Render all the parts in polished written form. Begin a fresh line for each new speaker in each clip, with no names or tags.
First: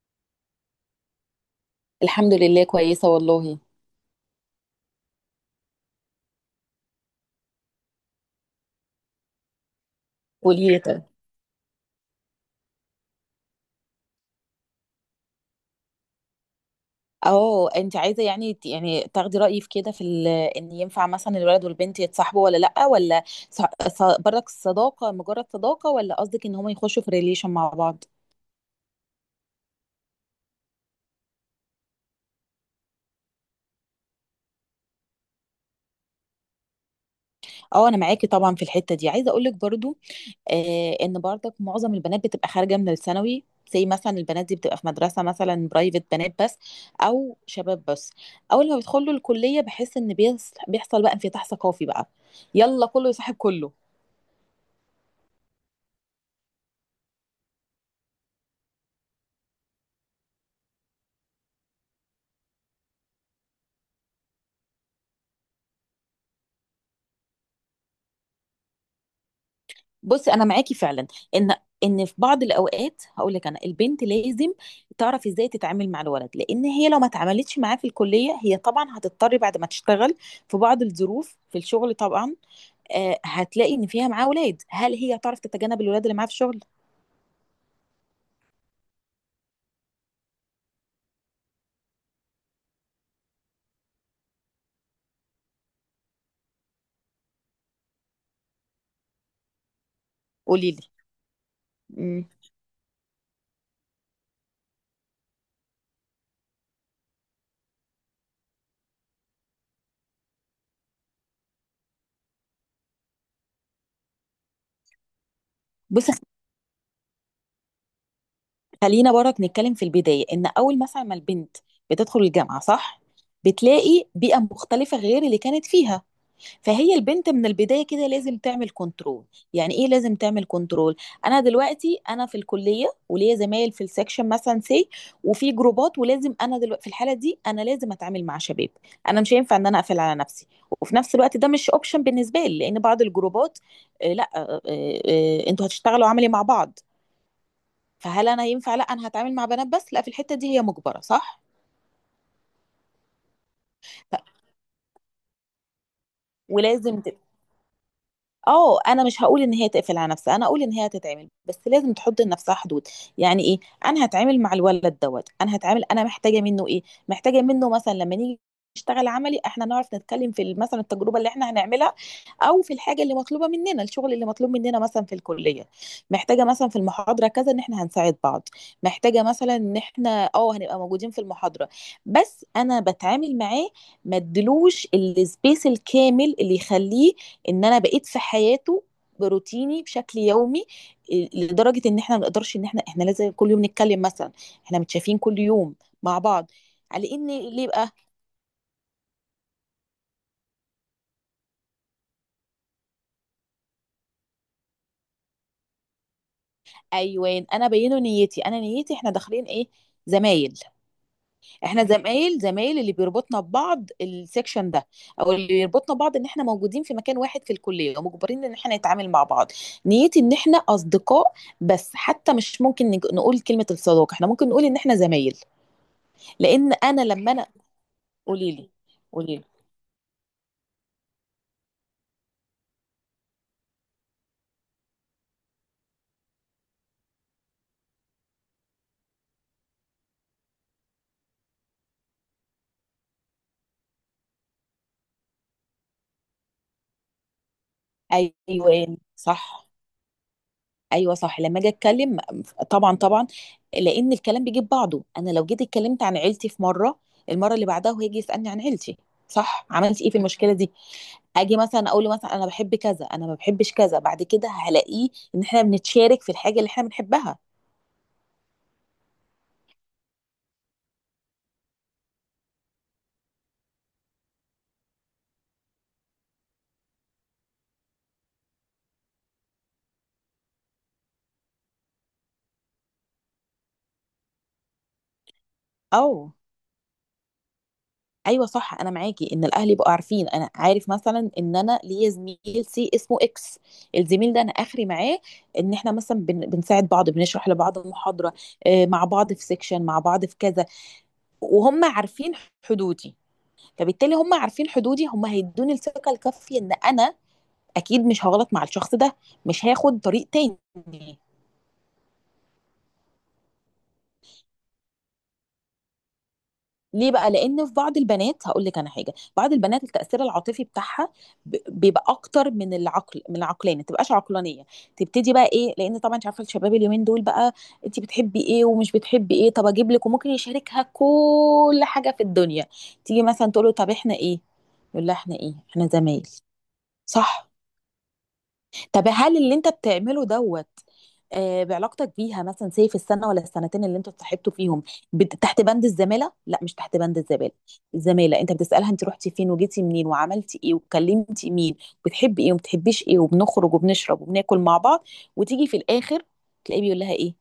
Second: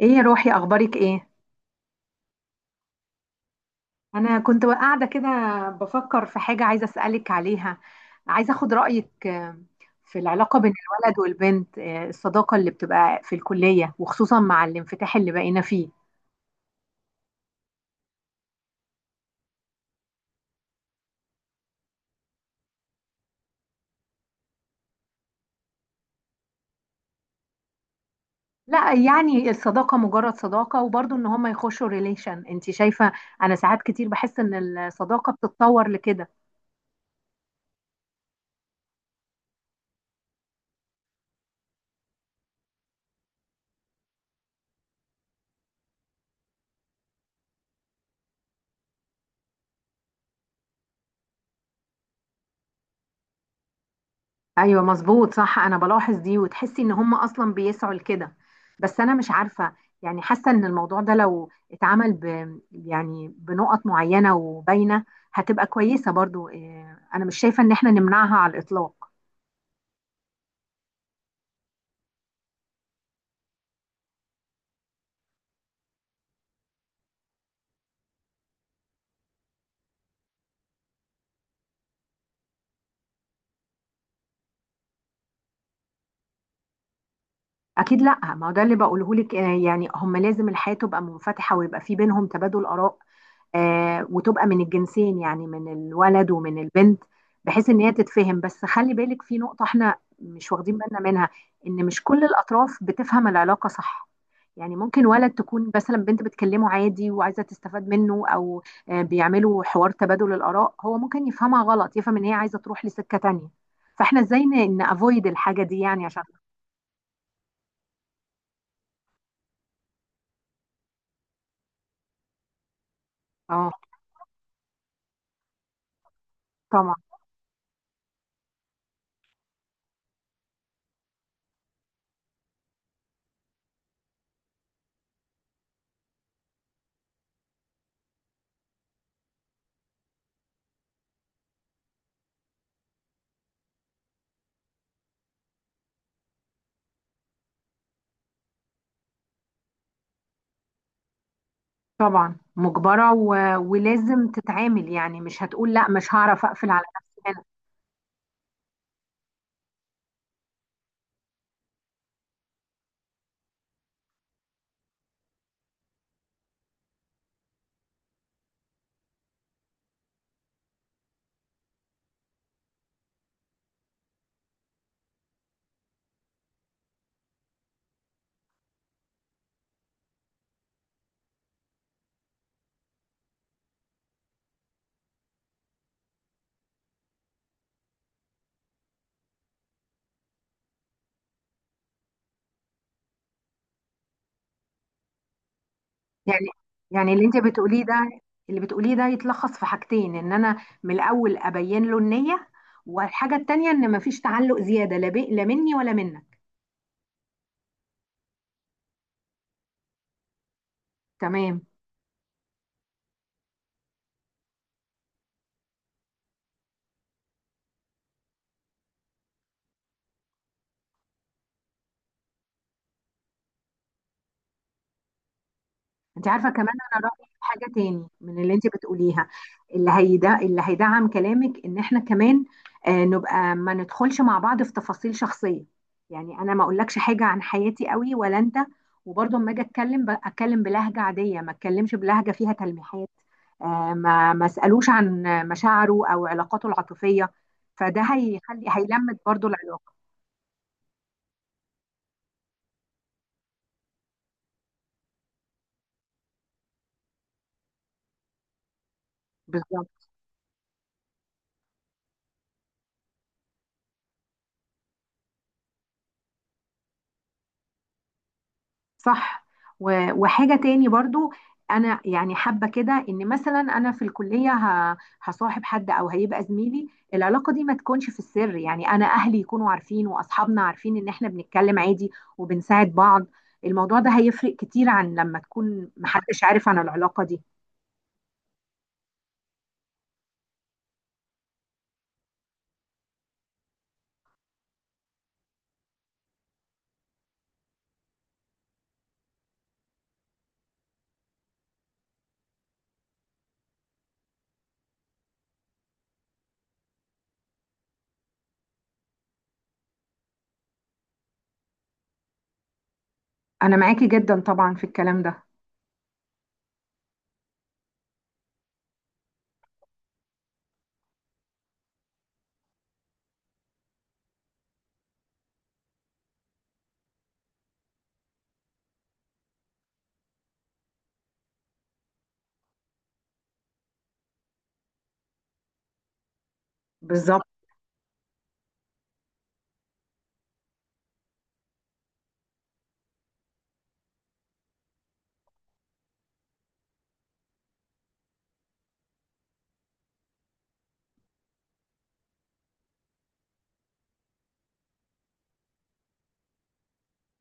ايه يا روحي، اخبارك ايه؟
الحمد لله، كويسة والله.
انا كنت قاعده كده بفكر في حاجه عايزه اسالك عليها. عايزه اخد رايك في العلاقه
قولي
بين
لي طيب.
الولد والبنت، الصداقه اللي بتبقى في الكليه، وخصوصا مع الانفتاح اللي بقينا فيه.
اه، انت عايزة يعني تاخدي رأيي في كده، في ان ينفع مثلا الولد والبنت يتصاحبوا ولا لأ، ولا ص- برك الصداقة مجرد صداقة، ولا قصدك ان هم يخشوا في ريليشن مع بعض؟
لا يعني الصداقه مجرد صداقه، وبرضه ان هما يخشوا ريليشن، انت شايفه؟ انا ساعات كتير بحس ان الصداقه بتتطور لكده.
اه، انا معاكي طبعا في الحتة دي. عايزة اقولك برضو ان برضك معظم البنات بتبقى خارجة من الثانوي، زي مثلا البنات دي بتبقى في مدرسة مثلا برايفت، بنات بس او شباب بس. اول ما بيدخلوا الكلية بحس ان بيحصل بقى انفتاح ثقافي بقى، يلا كله يصاحب كله.
ايوه مظبوط صح، انا بلاحظ دي وتحسي ان هم اصلا بيسعوا لكده. بس انا مش عارفه، يعني حاسه ان الموضوع ده لو اتعمل يعني بنقط معينه وباينه، هتبقى كويسه برضو. انا مش شايفه ان احنا نمنعها على الاطلاق.
بصي، انا معاكي فعلا ان ان في بعض الاوقات. هقول لك انا البنت لازم تعرف ازاي تتعامل مع الولد، لان هي لو ما اتعاملتش معاه في الكليه، هي طبعا هتضطر بعد ما تشتغل في بعض الظروف في الشغل طبعا. هتلاقي ان فيها معاه اولاد، هل هي تعرف تتجنب الولاد اللي معاها في الشغل؟
اكيد لا، ما هو ده اللي بقوله لك، يعني هم لازم الحياه تبقى منفتحه ويبقى في بينهم تبادل اراء، وتبقى من الجنسين، يعني من الولد ومن البنت، بحيث ان هي تتفهم. بس خلي بالك في نقطة احنا مش
قولي
واخدين
لي.
بالنا منها: ان مش كل
مم.
الاطراف بتفهم العلاقة صح. يعني ممكن ولد تكون مثلا بنت بتكلمه عادي وعايزة تستفاد منه، او بيعملوا حوار تبادل الاراء، هو ممكن يفهمها غلط، يفهم ان هي عايزة تروح لسكة تانية. فاحنا ازاي نافويد الحاجة دي يعني
بصي،
عشان...
خلينا برك نتكلم في البدايه. ان اول مثلا ما البنت بتدخل الجامعه، صح،
اه،
بتلاقي بيئه مختلفه غير اللي كانت فيها، فهي
طبعا
البنت من البداية كده لازم تعمل كنترول. يعني ايه لازم تعمل كنترول؟ انا دلوقتي انا في الكلية، وليا زمايل في السكشن مثلا سي، وفي جروبات، ولازم انا دلوقتي في الحالة دي انا لازم اتعامل مع شباب. انا مش هينفع ان انا اقفل على نفسي، وفي نفس الوقت ده مش اوبشن بالنسبة لي، لان بعض الجروبات لا، انتوا هتشتغلوا عملي مع بعض. فهل انا ينفع لا، انا هتعامل مع بنات بس؟ لا، في الحتة دي هي مجبرة صح
طبعا مجبرة، ولازم تتعامل، يعني مش هتقول لا مش هعرف اقفل على
ولازم.
نفسي هنا.
اه انا مش هقول ان هي تقفل على نفسها، انا اقول ان هي هتتعمل، بس لازم تحط لنفسها حدود. يعني ايه؟ انا هتعامل مع الولد دوت، انا هتعامل انا محتاجه منه ايه. محتاجه منه مثلا لما نيجي نشتغل عملي، احنا نعرف نتكلم في مثلا التجربه اللي احنا هنعملها، او في الحاجه اللي مطلوبه مننا، الشغل اللي مطلوب مننا مثلا في الكليه. محتاجه مثلا في المحاضره كذا ان احنا هنساعد بعض، محتاجه مثلا ان احنا اه هنبقى موجودين في المحاضره. بس انا بتعامل معاه، ما ادلوش السبيس الكامل اللي يخليه ان انا بقيت في حياته، بروتيني بشكل يومي، لدرجه ان احنا ما نقدرش ان احنا لازم كل يوم نتكلم مثلا، احنا متشافين كل يوم مع
يعني
بعض،
يعني
على ان ليه بقى.
اللي بتقوليه ده يتلخص في حاجتين: ان انا من الاول ابين له النية، والحاجة التانية ان مفيش تعلق زيادة، لا لا مني ولا منك.
ايوان، انا بينه نيتي، انا نيتي احنا داخلين ايه؟ زمايل.
تمام،
احنا زمايل، زمايل اللي بيربطنا ببعض السكشن ده، او اللي بيربطنا ببعض ان احنا موجودين في مكان واحد في الكليه ومجبرين ان احنا نتعامل مع بعض. نيتي ان احنا اصدقاء، بس حتى مش ممكن نقول كلمه الصداقه، احنا ممكن نقول ان احنا زمايل.
انت عارفه كمان
لان
انا
انا
رايي
لما
في
انا،
حاجه تاني من
قولي
اللي انت
لي،
بتقوليها.
قولي لي.
اللي هيدا اللي هيدعم كلامك ان احنا كمان نبقى ما ندخلش مع بعض في تفاصيل شخصيه. يعني انا ما اقولكش حاجه عن حياتي قوي ولا انت، وبرضه اما اجي اتكلم اتكلم بلهجه عاديه، ما اتكلمش بلهجه فيها تلميحات، ما اسالوش عن مشاعره او علاقاته العاطفيه. فده هيخلي
ايوه
هيلمت برضه
صح،
العلاقه.
ايوه صح لما اجي اتكلم. طبعا طبعا، لان الكلام بيجيب بعضه. انا لو جيت اتكلمت عن عيلتي في مره، المره اللي بعدها هو هيجي يسالني عن عيلتي، صح؟ عملت
بالظبط،
ايه في المشكله دي؟ اجي مثلا اقول له مثلا انا بحب كذا، انا ما بحبش كذا، بعد كده هلاقيه ان احنا بنتشارك في الحاجه اللي احنا بنحبها.
صح. وحاجة تاني برضو، أنا يعني حابة كده إن مثلا أنا في الكلية هصاحب حد أو هيبقى زميلي، العلاقة دي ما تكونش في السر. يعني أنا أهلي يكونوا عارفين وأصحابنا عارفين إن إحنا بنتكلم عادي وبنساعد بعض. الموضوع ده هيفرق كتير عن لما تكون
او،
محدش عارف عن العلاقة دي.
ايوه صح، انا معاكي ان الاهل يبقوا عارفين. انا عارف مثلا ان انا ليا زميل سي اسمه اكس. الزميل ده انا اخري معاه ان احنا مثلا بنساعد بعض، بنشرح لبعض محاضره، مع بعض في سيكشن، مع بعض في كذا، وهم عارفين حدودي. فبالتالي هم عارفين حدودي، هم هيدوني الثقه الكافيه ان انا اكيد مش هغلط مع الشخص ده، مش هاخد طريق تاني.
أنا معاكي جدا طبعا في الكلام ده.
ليه بقى؟ لان في بعض البنات هقول لك انا حاجه، بعض البنات التاثير العاطفي بتاعها بيبقى اكتر من العقل، من العقلانيه، ما تبقاش عقلانيه، تبتدي بقى ايه، لان طبعا انت عارفه الشباب اليومين دول بقى. انت بتحبي ايه ومش بتحبي ايه، طب اجيب لك، وممكن يشاركها كل حاجه في الدنيا. تيجي مثلا تقول له طب احنا ايه؟ يقول لها احنا ايه، احنا زمايل.
بالظبط،
صح، طب هل اللي انت بتعمله دوت بعلاقتك بيها مثلا سي في السنه ولا السنتين اللي انتوا اتصاحبتوا فيهم تحت بند الزماله؟ لا، مش تحت بند الزماله. الزماله، انت بتسالها انت رحتي فين وجيتي منين وعملتي ايه وكلمتي مين، بتحبي ايه وما بتحبيش ايه، وبنخرج وبنشرب وبناكل مع بعض، وتيجي في الاخر تلاقيه بيقول لها ايه؟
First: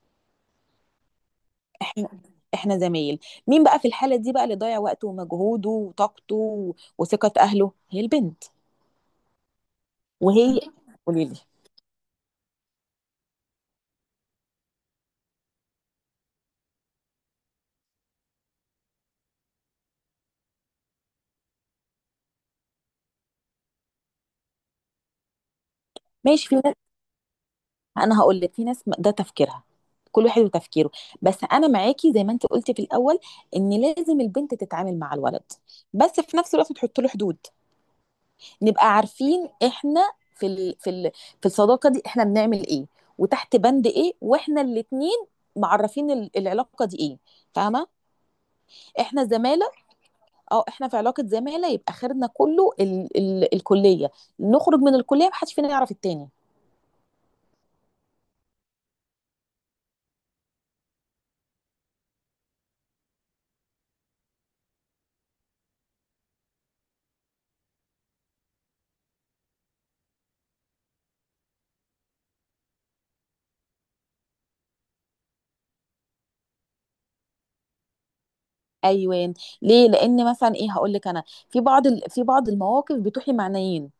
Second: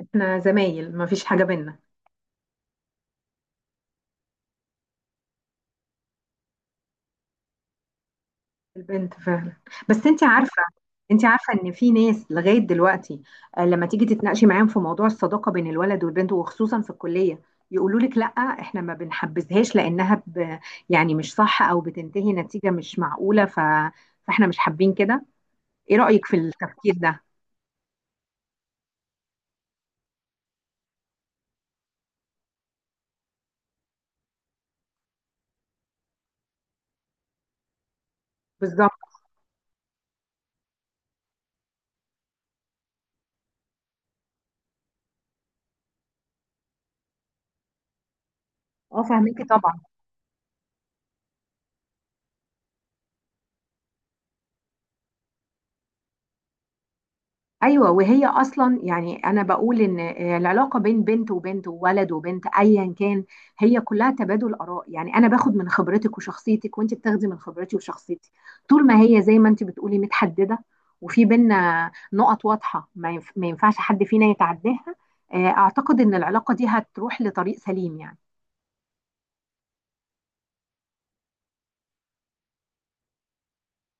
إحنا زمايل مفيش حاجة بينا.
احنا احنا زمايل. مين بقى في الحاله دي بقى اللي ضيع وقته ومجهوده وطاقته وثقه اهله؟ هي البنت.
البنت فعلا. بس انت
وهي،
عارفه،
قولي لي.
ان في ناس لغايه دلوقتي، لما تيجي تتناقشي معاهم في موضوع الصداقه بين الولد والبنت وخصوصا في الكليه، يقولوا لك لا، احنا ما بنحبذهاش لانها يعني مش صح، او بتنتهي نتيجه مش معقوله، فاحنا مش حابين كده. ايه رايك في
ماشي، في،
التفكير ده؟
انا هقول لك في ناس ده تفكيرها، كل واحد وتفكيره. بس انا معاكي زي ما انت قلتي في الاول ان لازم البنت تتعامل مع الولد، بس في نفس الوقت تحط له حدود. نبقى
بالظبط.
عارفين احنا في الصداقه دي احنا بنعمل ايه، وتحت بند ايه، واحنا الاتنين معرفين العلاقه دي ايه. فاهمه؟
اه،
احنا
فاهميكي
زماله،
طبعا.
اه احنا في علاقه زماله، يبقى خيرنا كله الكليه، نخرج من الكليه محدش فينا يعرف التاني.
ايوه، وهي اصلا يعني انا بقول ان العلاقه بين بنت وبنت وولد وبنت ايا كان هي كلها تبادل اراء. يعني انا باخد من خبرتك وشخصيتك وانت بتاخدي من خبرتي وشخصيتي. طول ما هي زي ما انت بتقولي متحدده، وفي بينا نقط واضحه ما ينفعش حد فينا يتعداها، اعتقد ان العلاقه دي هتروح لطريق سليم يعني.
ايوه، ليه؟ لان مثلا ايه هقول لك انا، في بعض المواقف بتوحي معنيين،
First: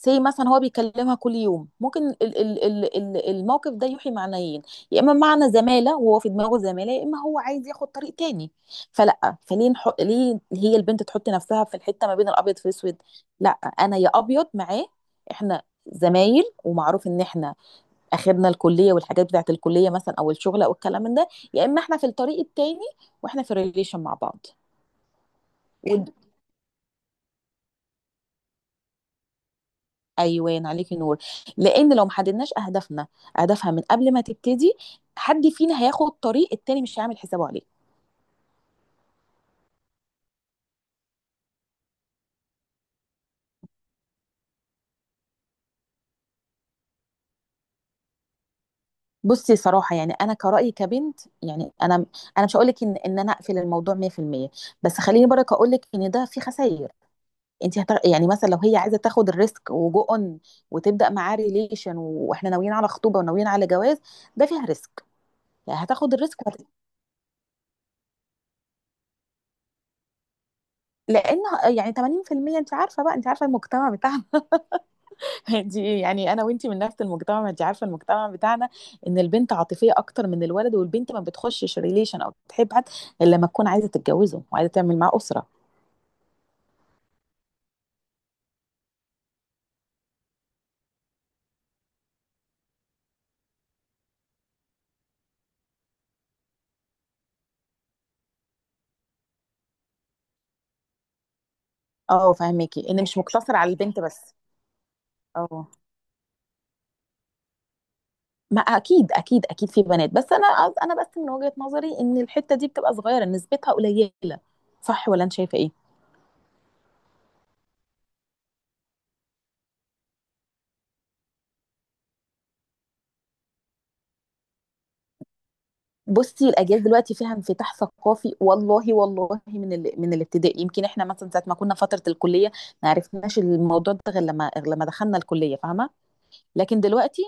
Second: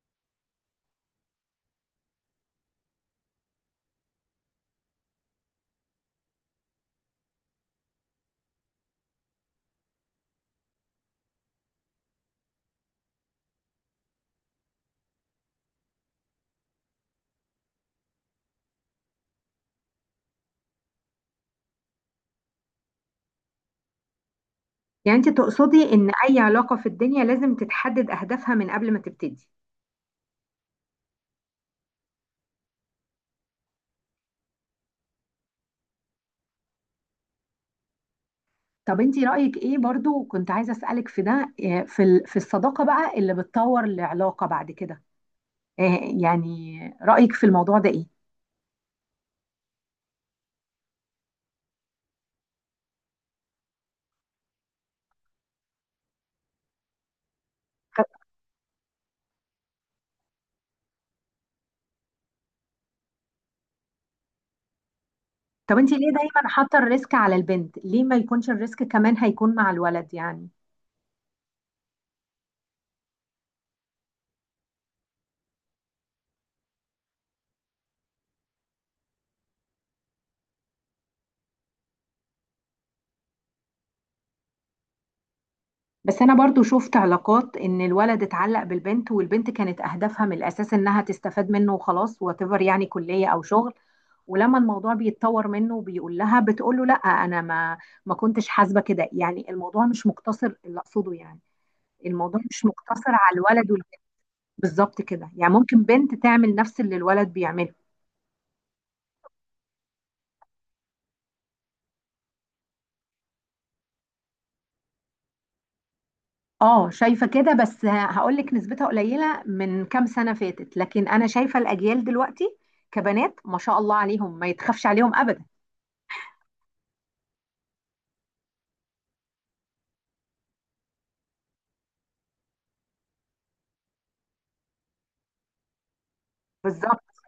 زي مثلا هو بيكلمها كل يوم، ممكن الموقف ده يوحي معنيين، يا اما معنى زماله وهو في دماغه زماله، يا اما هو عايز ياخد طريق تاني. ليه هي البنت تحط نفسها في الحته ما بين الابيض في الاسود؟ لا، انا يا ابيض معاه، احنا زمايل، ومعروف ان احنا اخرنا الكليه والحاجات بتاعت الكليه مثلا او الشغل او الكلام من ده، يا اما احنا في الطريق التاني واحنا في ريليشن مع بعض.
يعني انت تقصدي
ود...
ان اي علاقه في الدنيا لازم تتحدد اهدافها من قبل ما تبتدي.
ايوان، عليكي نور. لان لو ما حددناش اهدافنا، اهدافها من قبل ما تبتدي، حد فينا هياخد طريق التاني مش هيعمل حسابه عليه.
طب انتي رأيك ايه، برضو كنت عايزة أسألك في ده، في في الصداقة بقى اللي بتطور العلاقة بعد كده، آه، يعني رأيك في الموضوع ده ايه؟
بصي، صراحه يعني انا كرأيي كبنت، يعني انا مش هقول لك ان ان انا اقفل الموضوع 100%، بس خليني برك اقول لك ان ده فيه خسائر.
طب
يعني مثلا لو هي عايزه تاخد الريسك وجو اون وتبدا معاه ريليشن واحنا ناويين على خطوبه وناويين على جواز، ده فيها ريسك.
طب
يعني
انتي ليه
هتاخد الريسك
دايما حاطة الريسك على البنت؟ ليه ما يكونش الريسك كمان هيكون مع الولد يعني؟
لان، يعني 80% انت عارفه بقى، انت عارفه المجتمع بتاعنا. دي يعني انا وانتي من نفس المجتمع، ما انت عارفه المجتمع بتاعنا، ان البنت عاطفيه اكتر من الولد، والبنت ما بتخشش ريليشن او بتحب حد الا لما تكون عايزه تتجوزه وعايزه تعمل معاه اسره.
بس انا برضو شفت علاقات ان الولد اتعلق بالبنت والبنت كانت اهدافها من الاساس انها تستفاد منه وخلاص، واتيفر، يعني كلية او شغل. ولما الموضوع بيتطور منه وبيقول لها، بتقول له لا، انا ما كنتش حاسبة كده. يعني الموضوع مش مقتصر، اللي اقصده يعني
اه،
الموضوع مش
فاهمكي ان
مقتصر
مش
على
مقتصر على
الولد والبنت.
البنت بس.
بالظبط كده، يعني
اه،
ممكن بنت تعمل نفس اللي الولد بيعمله.
ما اكيد اكيد اكيد في بنات، بس انا، انا بس من وجهه نظري ان الحته دي بتبقى صغيره، نسبتها قليله. صح ولا انت شايفه ايه؟
اه شايفه كده، بس هقول لك نسبتها قليله من كام سنه فاتت، لكن انا شايفه الاجيال دلوقتي كبنات ما شاء الله عليهم ما يتخافش عليهم ابدا.
بصي، الاجيال دلوقتي فيها انفتاح ثقافي والله والله. من الابتدائي يمكن احنا مثلا ساعه ما كنا فتره الكليه ما عرفناش الموضوع ده غير لما دخلنا الكليه، فاهمه؟ لكن
بالظبط.
دلوقتي،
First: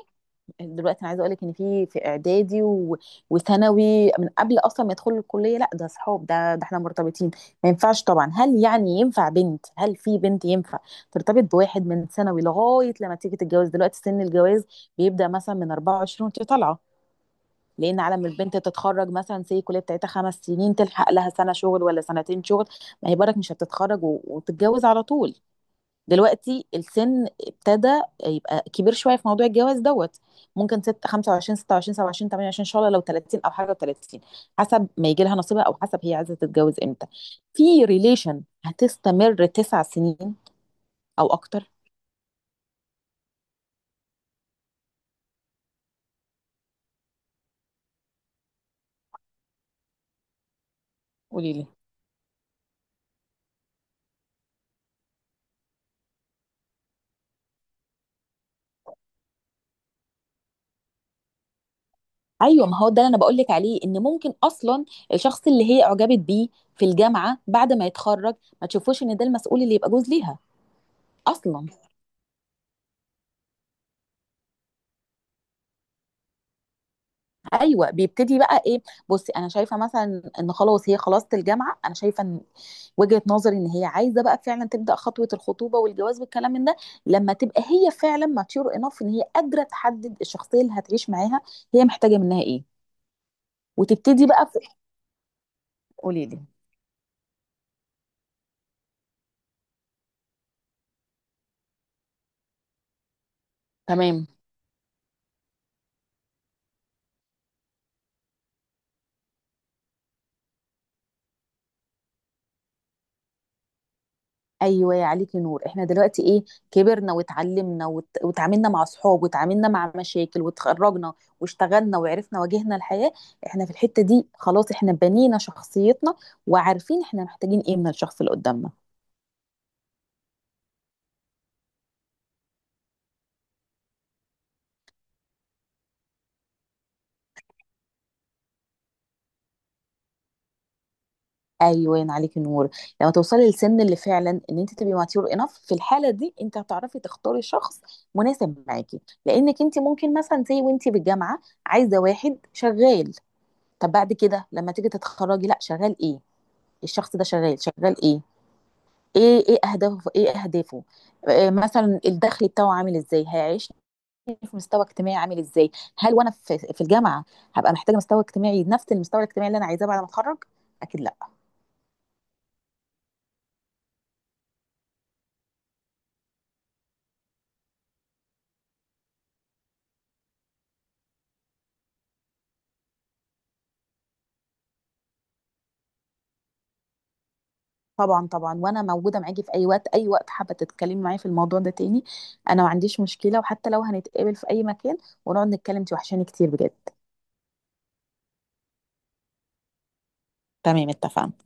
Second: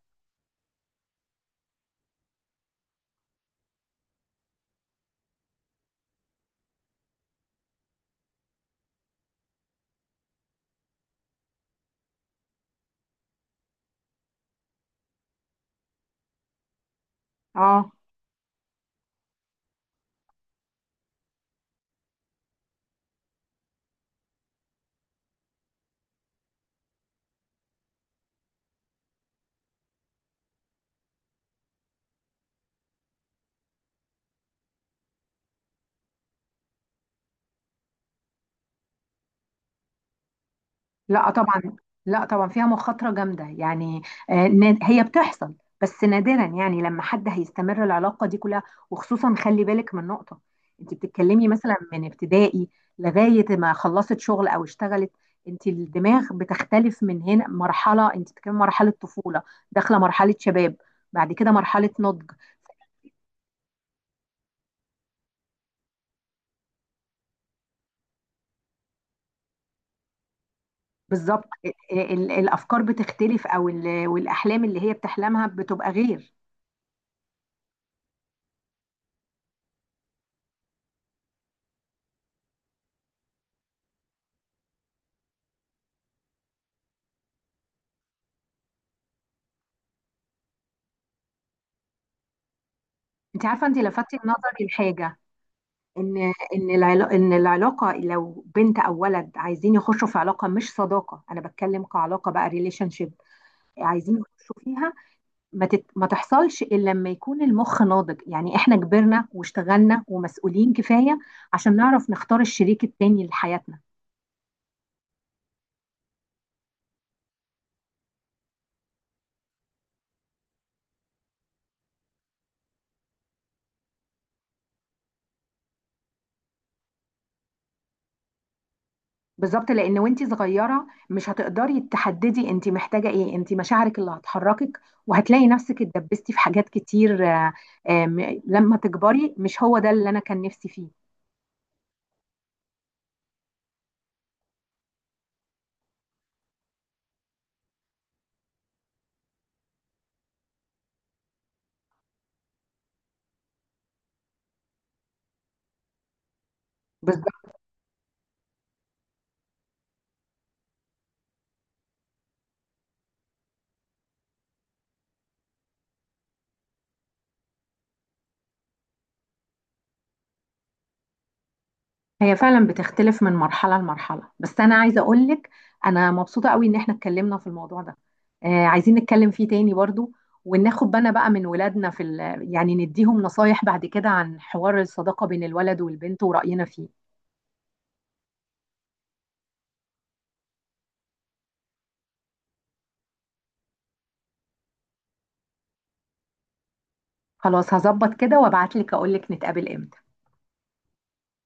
دلوقتي انا عايزه اقول لك ان في اعدادي وثانوي، من قبل اصلا ما يدخلوا الكليه، لا ده صحاب، ده احنا مرتبطين. ما ينفعش طبعا. هل يعني ينفع بنت، هل في بنت ينفع ترتبط بواحد من ثانوي لغايه لما تيجي تتجوز؟ دلوقتي سن الجواز بيبدا مثلا من 24 وانت طالعه.
اه.
لان على ما البنت تتخرج مثلا سي الكليه بتاعتها 5 سنين، تلحق لها سنه شغل ولا سنتين شغل، ما هي برك مش هتتخرج وتتجوز على طول. دلوقتي السن ابتدى يبقى كبير شويه في موضوع الجواز دوت. ممكن ست 25، 26، 27، 28، ان شاء الله لو 30 او حاجه و30، حسب ما يجي لها نصيبها او حسب هي عايزه تتجوز امتى. في ريليشن هتستمر 9 سنين او
لا طبعا.
اكتر؟
لا طبعا فيها مخاطرة جامدة يعني. هي بتحصل بس نادرا، يعني لما حد هيستمر العلاقة دي كلها. وخصوصا خلي بالك من نقطة: انت بتتكلمي
قولي لي.
مثلا من ابتدائي لغاية ما خلصت شغل او اشتغلت، انت الدماغ بتختلف من هنا. مرحلة انت بتتكلمي مرحلة طفولة، داخلة مرحلة شباب، بعد كده مرحلة نضج.
ايوه، ما هو ده اللي انا بقول لك عليه، ان ممكن اصلا الشخص اللي هي اعجبت بيه في الجامعه بعد ما يتخرج ما تشوفوش ان ده المسؤول اللي يبقى جوز ليها
بالظبط.
اصلا.
الافكار بتختلف، او والاحلام اللي هي بتحلمها بتبقى غير.
ايوه، بيبتدي بقى ايه. بصي، انا شايفه مثلا ان خلاص هي خلصت الجامعه، انا شايفه ان، وجهه نظري، ان هي عايزه بقى فعلا تبدا خطوه الخطوبه والجواز والكلام من ده لما تبقى هي فعلا ماتيور انف، ان هي قادره تحدد الشخصيه اللي هتعيش معاها هي محتاجه منها ايه.
انت عارفة، انت لفتي
وتبتدي بقى في...
نظري لحاجة: ان
قولي لي.
ان العلاقه لو بنت او ولد عايزين يخشوا في علاقه مش صداقه، انا بتكلم كعلاقه بقى، ريليشن شيب، عايزين
تمام.
يخشوا فيها، ما تحصلش الا لما يكون المخ ناضج. يعني احنا كبرنا واشتغلنا ومسؤولين كفايه عشان نعرف نختار الشريك التاني لحياتنا.
ايوه، يا عليك نور. احنا دلوقتي ايه؟ كبرنا واتعلمنا وتعاملنا مع اصحاب وتعاملنا مع مشاكل وتخرجنا واشتغلنا وعرفنا، واجهنا الحياة. احنا في الحتة دي خلاص احنا بنينا شخصيتنا، وعارفين احنا محتاجين ايه من الشخص اللي قدامنا.
بالظبط، لان وانت صغيره مش هتقدري تحددي انت محتاجه ايه، انت مشاعرك اللي هتحركك، وهتلاقي نفسك اتدبستي في حاجات كتير. لما تكبري، مش هو ده اللي انا كان نفسي فيه.
ايوه، يا عليك نور. لما توصلي للسن اللي فعلا ان انت تبقي ماتيور انف، في الحاله دي انت هتعرفي تختاري شخص مناسب معاكي. لانك انت ممكن مثلا زي وانت بالجامعه عايزه واحد شغال، طب بعد كده لما تيجي تتخرجي لا، شغال ايه؟ الشخص ده
بالظبط.
شغال شغال ايه؟ ايه، ايه اهدافه، ايه اهدافه، مثلا الدخل بتاعه عامل ازاي، هيعيشني في مستوى اجتماعي عامل ازاي. هل وانا في الجامعه هبقى محتاجه مستوى اجتماعي نفس المستوى الاجتماعي اللي انا عايزاه بعد ما اتخرج؟ اكيد لا.
هي فعلا بتختلف من مرحلة لمرحلة. بس أنا عايزة أقولك أنا مبسوطة قوي إن إحنا اتكلمنا في الموضوع ده، عايزين نتكلم فيه تاني برضو، وناخد بالنا بقى من ولادنا في يعني نديهم نصايح بعد كده عن حوار الصداقة بين الولد والبنت ورأينا فيه.
طبعا طبعا، وانا موجوده معاكي في اي وقت، اي وقت حابه تتكلمي معايا في الموضوع ده تاني. انا ما عنديش مشكله، وحتى لو هنتقابل في اي مكان ونقعد نتكلم، انت وحشاني كتير بجد.
خلاص، هظبط كده وأبعتلك أقولك نتقابل إمتى؟
تمام، اتفقنا.